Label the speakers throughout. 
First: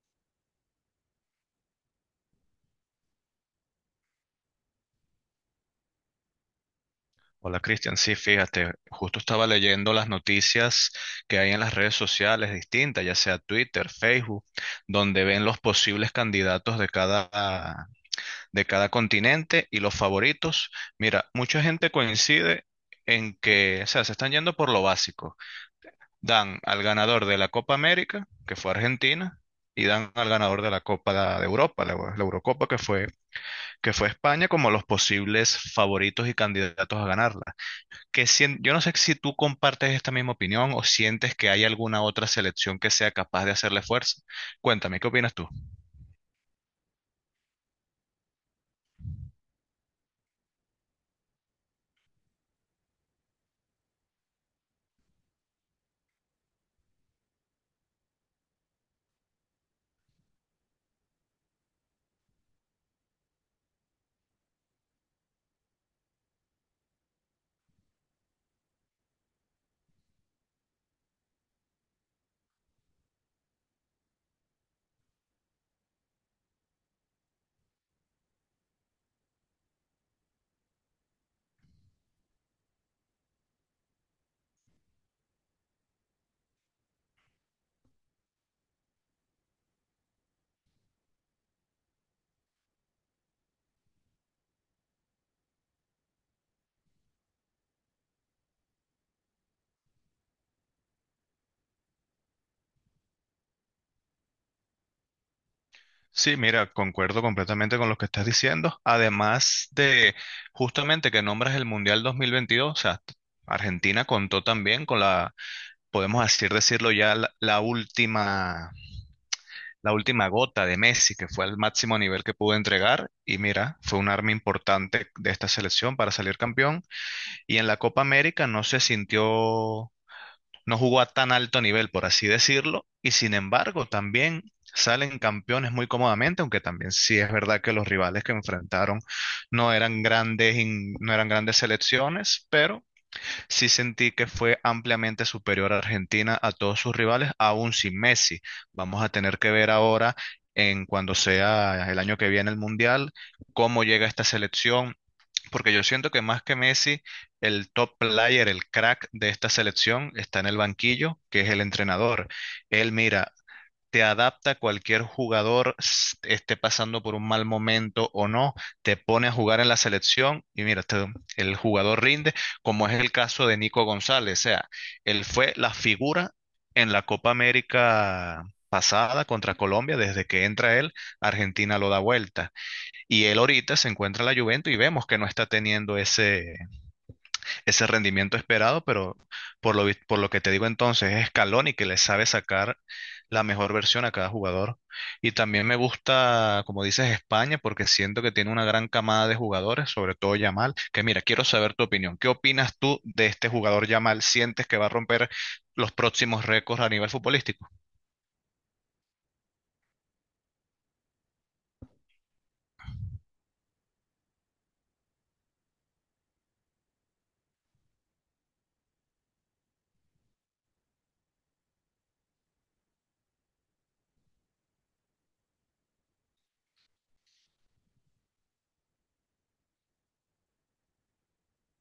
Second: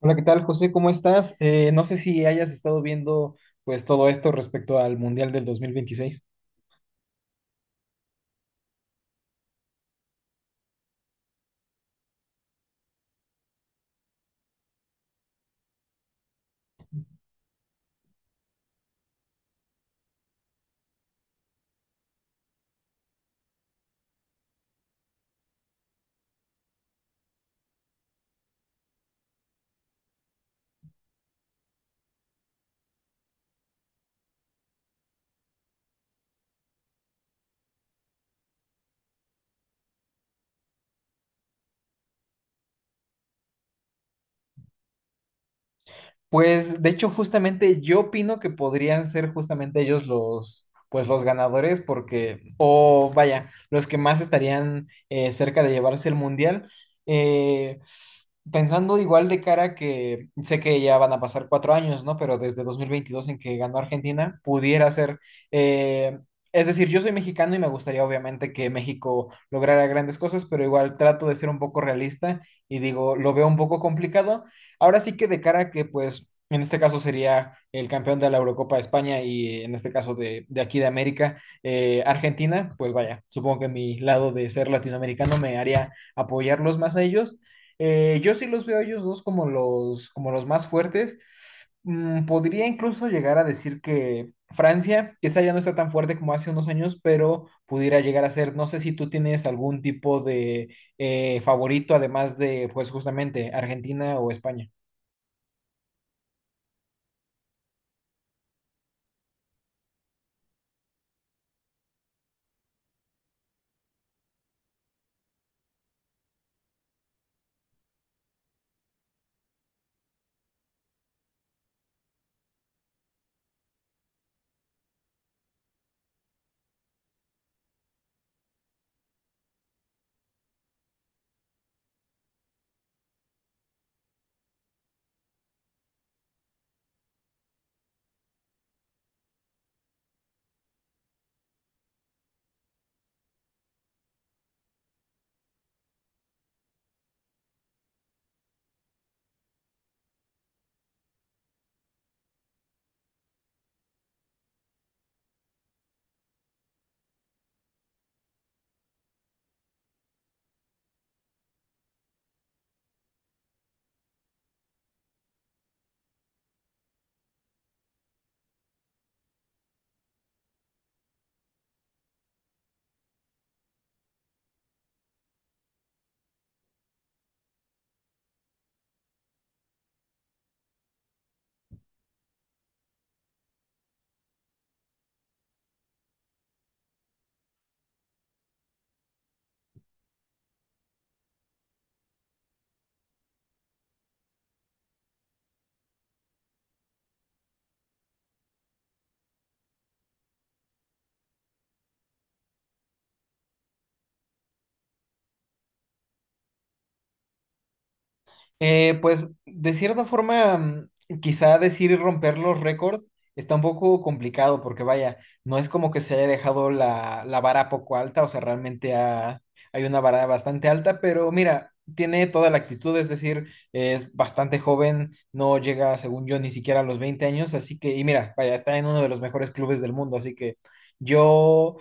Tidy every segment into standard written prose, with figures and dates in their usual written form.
Speaker 1: Hola, ¿qué tal, José? ¿Cómo estás? No sé si hayas estado viendo pues todo esto respecto al Mundial del 2026.
Speaker 2: Hola, Cristian, sí, fíjate, justo estaba leyendo las noticias que hay en las redes sociales distintas, ya sea Twitter, Facebook, donde ven los posibles candidatos de cada continente y los favoritos. Mira, mucha gente coincide en que, o sea, se están yendo por lo básico. Dan al ganador de la Copa América, que fue Argentina, y dan al ganador de la Copa de Europa, la Eurocopa, que fue España, como los posibles favoritos y candidatos a ganarla yo no sé si tú compartes esta misma opinión o sientes que hay alguna otra selección que sea capaz de hacerle fuerza. Cuéntame, ¿qué opinas tú?
Speaker 1: Pues de hecho, justamente yo opino que podrían ser justamente ellos los, pues los ganadores, porque, o vaya, los que más estarían cerca de llevarse el mundial. Eh, Pensando igual de cara que sé que ya van a pasar 4 años, ¿no? Pero desde 2022 en que ganó Argentina, pudiera ser. eh, es decir, yo soy mexicano y me gustaría obviamente que México lograra grandes cosas, pero igual trato de ser un poco realista y digo, lo veo un poco complicado. Ahora sí que de cara a que, pues, en este caso sería el campeón de la Eurocopa de España y en este caso de aquí de América, Argentina, pues vaya, supongo que mi lado de ser latinoamericano me haría apoyarlos más a ellos. Yo sí los veo a ellos dos como los más fuertes. Mm, podría incluso llegar a decir que Francia, quizá ya no está tan fuerte como hace unos años, pero pudiera llegar a ser, no sé si tú tienes algún tipo de favorito, además de, pues justamente, Argentina o España.
Speaker 2: Sí, mira, concuerdo completamente con lo que estás diciendo. Además de justamente que nombras el Mundial 2022, Argentina contó también con la, podemos así decirlo ya, la última, la última gota de Messi, que fue el máximo nivel que pudo entregar. Y mira, fue un arma importante de esta selección para salir campeón. Y en la Copa América no se sintió, no jugó a tan alto nivel, por así decirlo. Y sin embargo, también salen campeones muy cómodamente, aunque también sí es verdad que los rivales que enfrentaron no eran grandes, no eran grandes selecciones, pero sí sentí que fue ampliamente superior a Argentina a todos sus rivales, aún sin Messi. Vamos a tener que ver ahora en cuando sea el año que viene el Mundial, cómo llega esta selección porque yo siento que más que Messi, el top player, el crack de esta selección está en el banquillo, que es el entrenador. Él mira, te adapta a cualquier jugador esté pasando por un mal momento o no, te pone a jugar en la selección y mira, el jugador rinde, como es el caso de Nico González. O sea, él fue la figura en la Copa América pasada contra Colombia, desde que entra él, Argentina lo da vuelta. Y él ahorita se encuentra en la Juventus y vemos que no está teniendo ese, ese rendimiento esperado, pero por lo que te digo entonces, es Scaloni que le sabe sacar la mejor versión a cada jugador. Y también me gusta, como dices, España, porque siento que tiene una gran camada de jugadores, sobre todo Yamal, que mira, quiero saber tu opinión. ¿Qué opinas tú de este jugador Yamal? ¿Sientes que va a romper los próximos récords a nivel futbolístico?
Speaker 1: Pues de cierta forma, mm, quizá decir y romper los récords está un poco complicado porque vaya, no es como que se haya dejado la, la vara poco alta, o sea, hay una vara bastante alta, pero mira, tiene toda la actitud, es decir, es bastante joven, no llega, según yo, ni siquiera a los 20 años, así que, y mira, vaya, está en uno de los mejores clubes del mundo, así que yo,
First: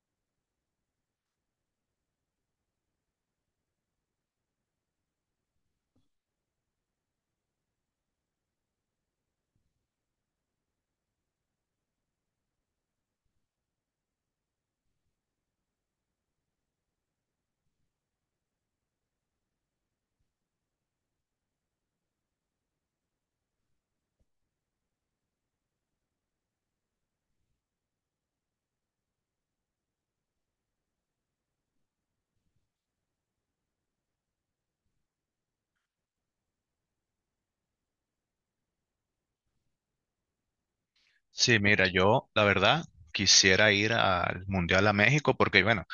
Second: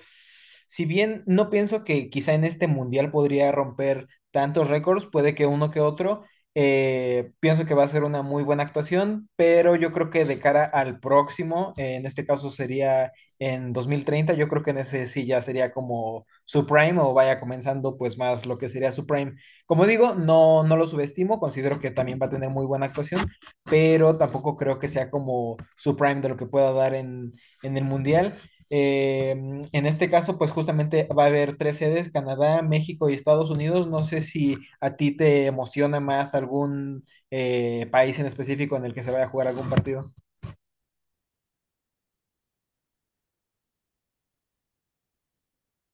Speaker 1: si bien no pienso que quizá en este mundial podría romper tantos récords, puede que uno que otro. Pienso que va a ser una muy buena actuación, pero yo creo que de cara al próximo, en este caso sería en 2030, yo creo que en ese sí ya sería como su prime o vaya comenzando pues más lo que sería su prime. Como digo, no, no lo subestimo, considero que también va a tener muy buena actuación, pero tampoco creo que sea como su prime de lo que pueda dar en el mundial. Eh, en este caso, pues justamente va a haber tres sedes, Canadá, México y Estados Unidos. No sé si a ti te emociona más algún país en específico en el que se vaya a jugar algún partido.
Speaker 2: Sí, mira, yo la verdad quisiera ir al Mundial a México porque, bueno,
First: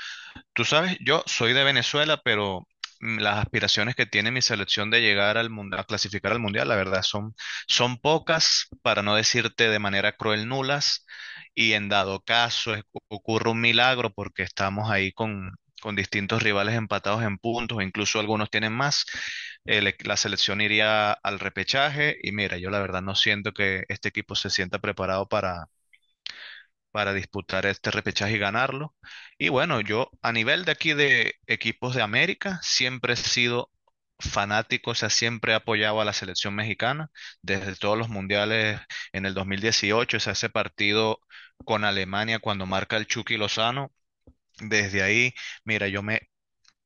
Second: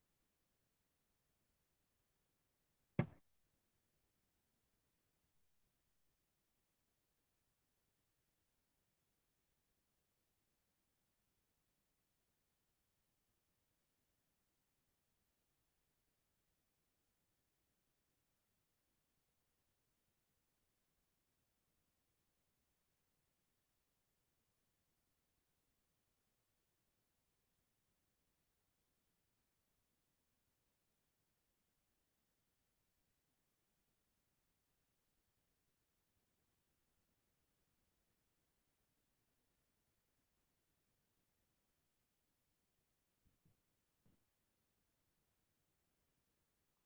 Speaker 2: tú sabes, yo soy de Venezuela, pero las aspiraciones que tiene mi selección de llegar al mundial, a clasificar al mundial, la verdad, son, son pocas, para no decirte de manera cruel nulas, y en dado caso ocurre un milagro porque estamos ahí con distintos rivales empatados en puntos, incluso algunos tienen más, la selección iría al repechaje, y mira, yo la verdad no siento que este equipo se sienta preparado para disputar este repechaje y ganarlo. Y bueno, yo a nivel de aquí de equipos de América, siempre he sido fanático, o sea, siempre he apoyado a la selección mexicana desde todos los mundiales en el 2018, o sea, ese partido con Alemania cuando marca el Chucky Lozano, desde ahí, mira, yo me...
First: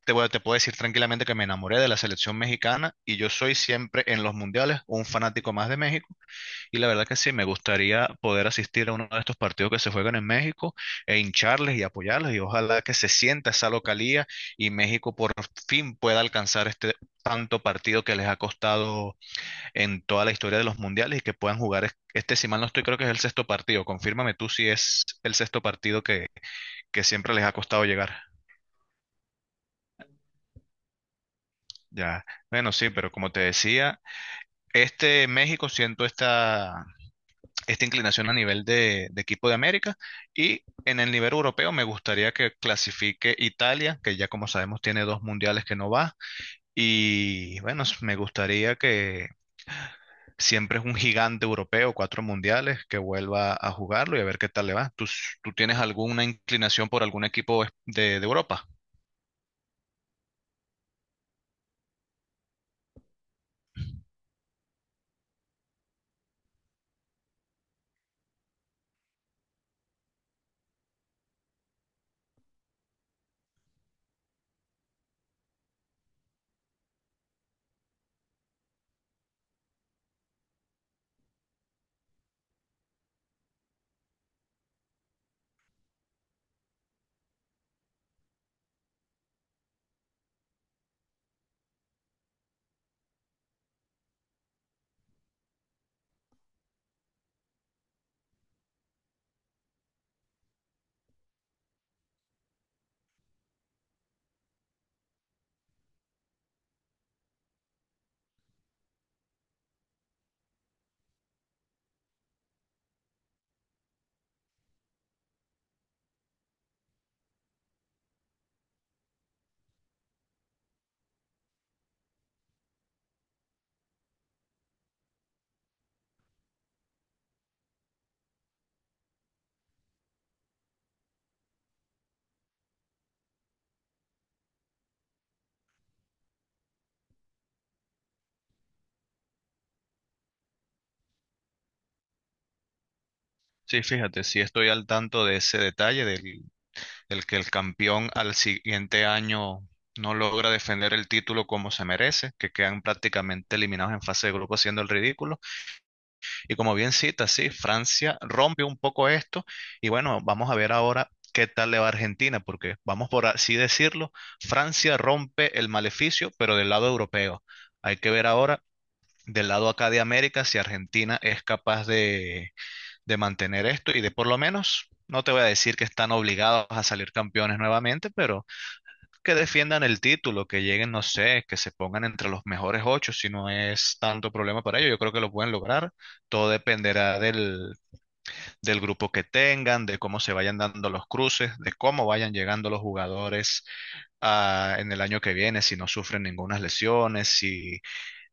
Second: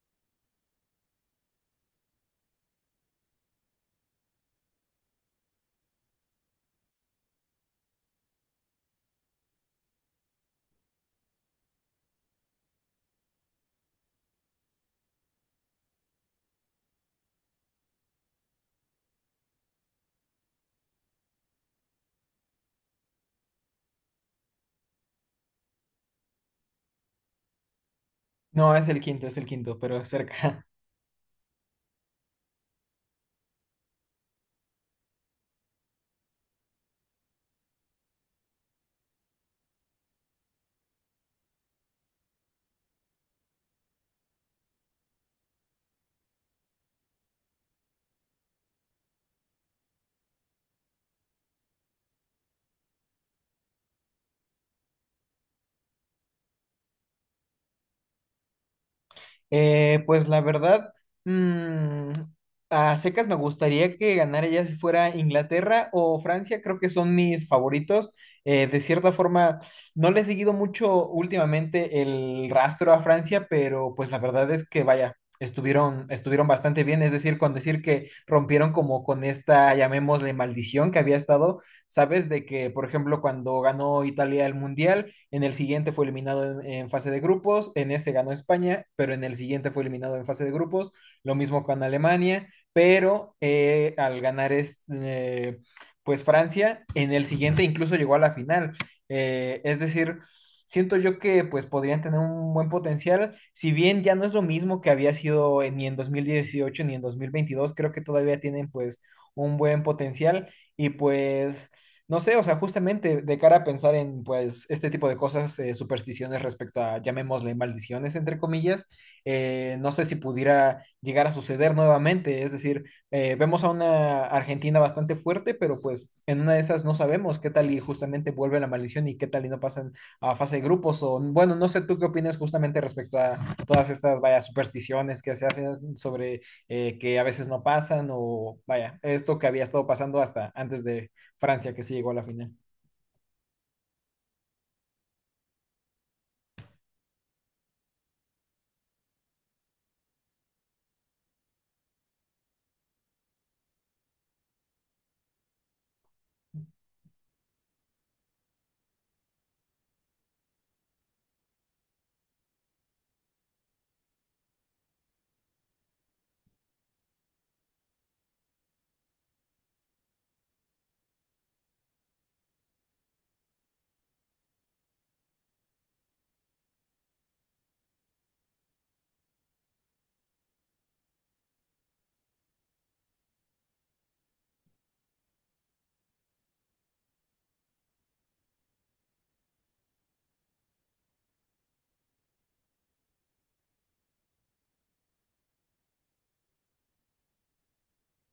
Speaker 2: Te puedo decir tranquilamente que me enamoré de la selección mexicana y yo soy siempre en los mundiales un fanático más de México y la verdad que sí, me gustaría poder asistir a uno de estos partidos que se juegan en México e hincharles y apoyarles. Y ojalá que se sienta esa localía y México por fin pueda alcanzar este tanto partido que les ha costado en toda la historia de los mundiales y que puedan jugar este, si mal no estoy, creo que es el sexto partido. Confírmame tú si es el sexto partido que siempre les ha costado llegar.
Speaker 1: No, es el quinto, pero es cerca.
Speaker 2: Ya, bueno, sí, pero como te decía, este México siento esta, esta inclinación a nivel de equipo de América, y en el nivel europeo me gustaría que clasifique Italia, que ya como sabemos tiene dos mundiales que no va, y bueno, me gustaría que siempre es un gigante europeo, cuatro mundiales, que vuelva a jugarlo y a ver qué tal le va. ¿Tú, tú tienes alguna inclinación por algún equipo de Europa?
Speaker 1: Pues la verdad, mm, a secas me gustaría que ganara ya si fuera Inglaterra o Francia, creo que son mis favoritos. De cierta forma, no le he seguido mucho últimamente el rastro a Francia, pero pues la verdad es que vaya, estuvieron bastante bien, es decir, con decir que rompieron como con esta, llamémosle, maldición que había estado, ¿sabes? De que, por ejemplo, cuando ganó Italia el Mundial en el siguiente fue eliminado en fase de grupos, en ese ganó España, pero en el siguiente fue eliminado en fase de grupos, lo mismo con Alemania, pero al ganar pues Francia, en el siguiente incluso llegó a la final. Es decir, siento yo que pues podrían tener un buen potencial, si bien ya no es lo mismo que había sido en, ni en 2018 ni en 2022, creo que todavía tienen pues un buen potencial y pues no sé, o sea, justamente de cara a pensar en, pues, este tipo de cosas, supersticiones respecto a, llamémosle, maldiciones, entre comillas, no sé si pudiera llegar a suceder nuevamente. Es decir, vemos a una Argentina bastante fuerte, pero pues en una de esas no sabemos qué tal y justamente vuelve la maldición y qué tal y no pasan a fase de grupos. O, bueno, no sé tú qué opinas justamente respecto a todas estas, vaya, supersticiones que se hacen sobre que a veces no pasan o, vaya, esto que había estado pasando hasta antes de Francia, que sí llegó a la final.
Speaker 2: Sí, fíjate, sí estoy al tanto de ese detalle del el que el campeón al siguiente año no logra defender el título como se merece, que quedan prácticamente eliminados en fase de grupo haciendo el ridículo. Y como bien cita, sí, Francia rompe un poco esto y bueno, vamos a ver ahora qué tal le va a Argentina, porque vamos por así decirlo, Francia rompe el maleficio, pero del lado europeo. Hay que ver ahora. Del lado acá de América, si Argentina es capaz de mantener esto y de por lo menos, no te voy a decir que están obligados a salir campeones nuevamente, pero que defiendan el título, que lleguen, no sé, que se pongan entre los mejores ocho, si no es tanto problema para ellos, yo creo que lo pueden lograr. Todo dependerá del, del grupo que tengan, de cómo se vayan dando los cruces, de cómo vayan llegando los jugadores ah, en el año que viene, si no sufren ninguna lesiones, si,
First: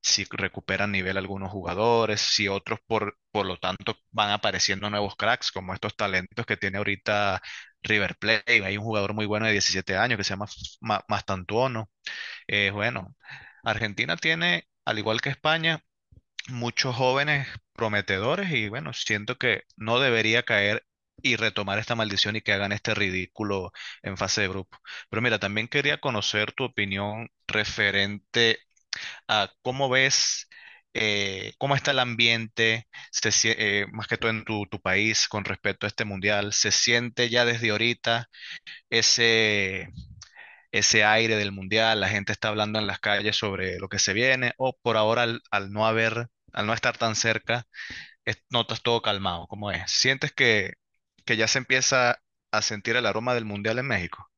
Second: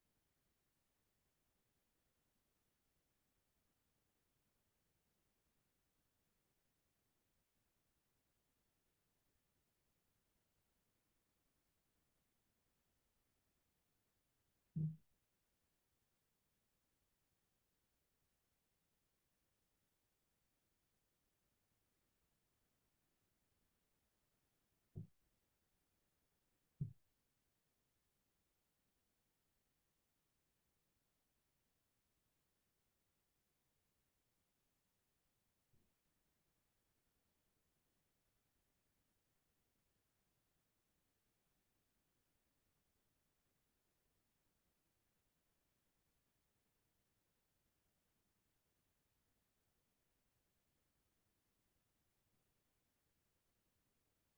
Speaker 2: si recuperan nivel algunos jugadores, si otros por lo tanto van apareciendo nuevos cracks, como estos talentos que tiene ahorita. River Plate, hay un jugador muy bueno de 17 años que se llama Mastantuono, bueno, Argentina tiene, al igual que España, muchos jóvenes prometedores y bueno, siento que no debería caer y retomar esta maldición y que hagan este ridículo en fase de grupo. Pero mira, también quería conocer tu opinión referente a cómo ves, cómo está el ambiente, más que todo en tu, tu país con respecto a este mundial. ¿Se siente ya desde ahorita ese ese aire del mundial, la gente está hablando en las calles sobre lo que se viene, o por ahora al, al no haber, al no estar tan cerca, notas todo calmado? ¿Cómo es? ¿Sientes que ya se empieza a sentir el aroma del mundial en México?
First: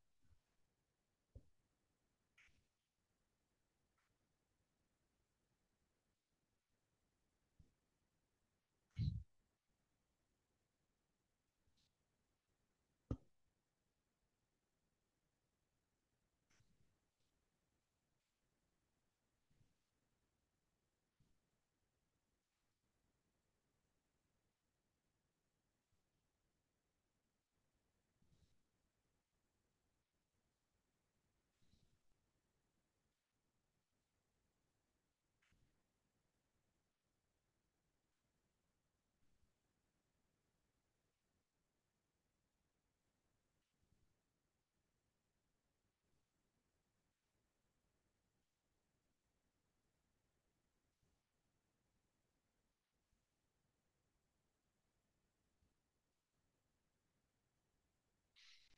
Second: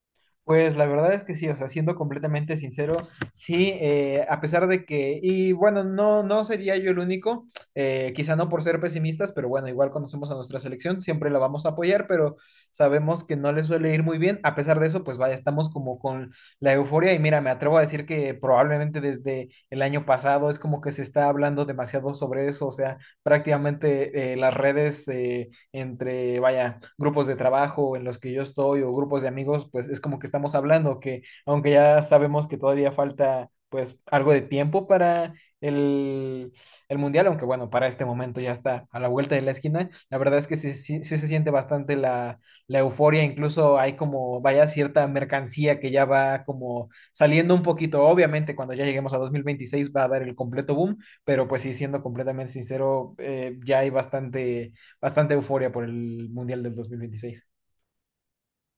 Speaker 1: Pues la verdad es que sí, o sea, siendo completamente sincero, sí, a pesar de que, y bueno, no, no sería yo el único, quizá no por ser pesimistas, pero bueno, igual conocemos a nuestra selección, siempre la vamos a apoyar, pero sabemos que no le suele ir muy bien, a pesar de eso, pues vaya, estamos como con la euforia y mira, me atrevo a decir que probablemente desde el año pasado es como que se está hablando demasiado sobre eso, o sea, prácticamente las redes entre, vaya, grupos de trabajo en los que yo estoy o grupos de amigos, pues es como que estamos hablando que aunque ya sabemos que todavía falta pues algo de tiempo para el, el mundial, aunque bueno, para este momento ya está a la vuelta de la esquina, la verdad es que sí, sí se siente bastante la, la euforia, incluso hay como, vaya, cierta mercancía que ya va como saliendo un poquito, obviamente cuando ya lleguemos a 2026 va a dar el completo boom, pero pues sí, siendo completamente sincero, ya hay bastante euforia por el Mundial del 2026.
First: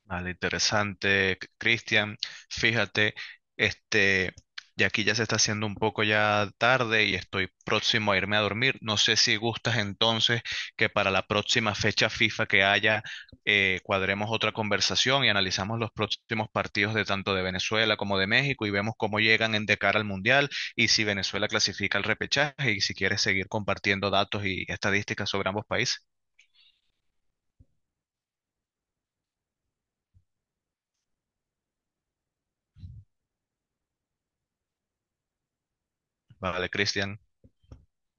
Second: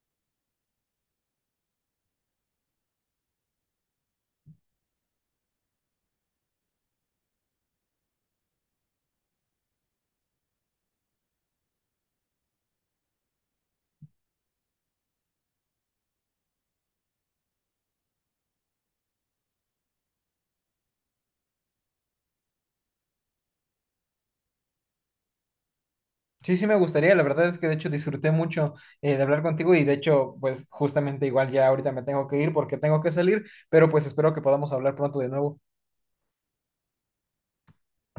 Speaker 2: Vale, interesante, Cristian. Fíjate, este, y aquí ya se está haciendo un poco ya tarde y estoy próximo a irme a dormir. No sé si gustas entonces que para la próxima fecha FIFA que haya, cuadremos otra conversación y analizamos los próximos partidos de tanto de Venezuela como de México y vemos cómo llegan en de cara al Mundial, y si Venezuela clasifica al repechaje y si quieres seguir compartiendo datos y estadísticas sobre ambos países.
Speaker 1: Sí, sí me gustaría, la verdad es que de hecho disfruté mucho de hablar contigo y de hecho pues justamente igual ya ahorita me tengo que ir porque tengo que salir, pero pues espero que podamos hablar pronto de nuevo.
Speaker 2: Vale, Cristian.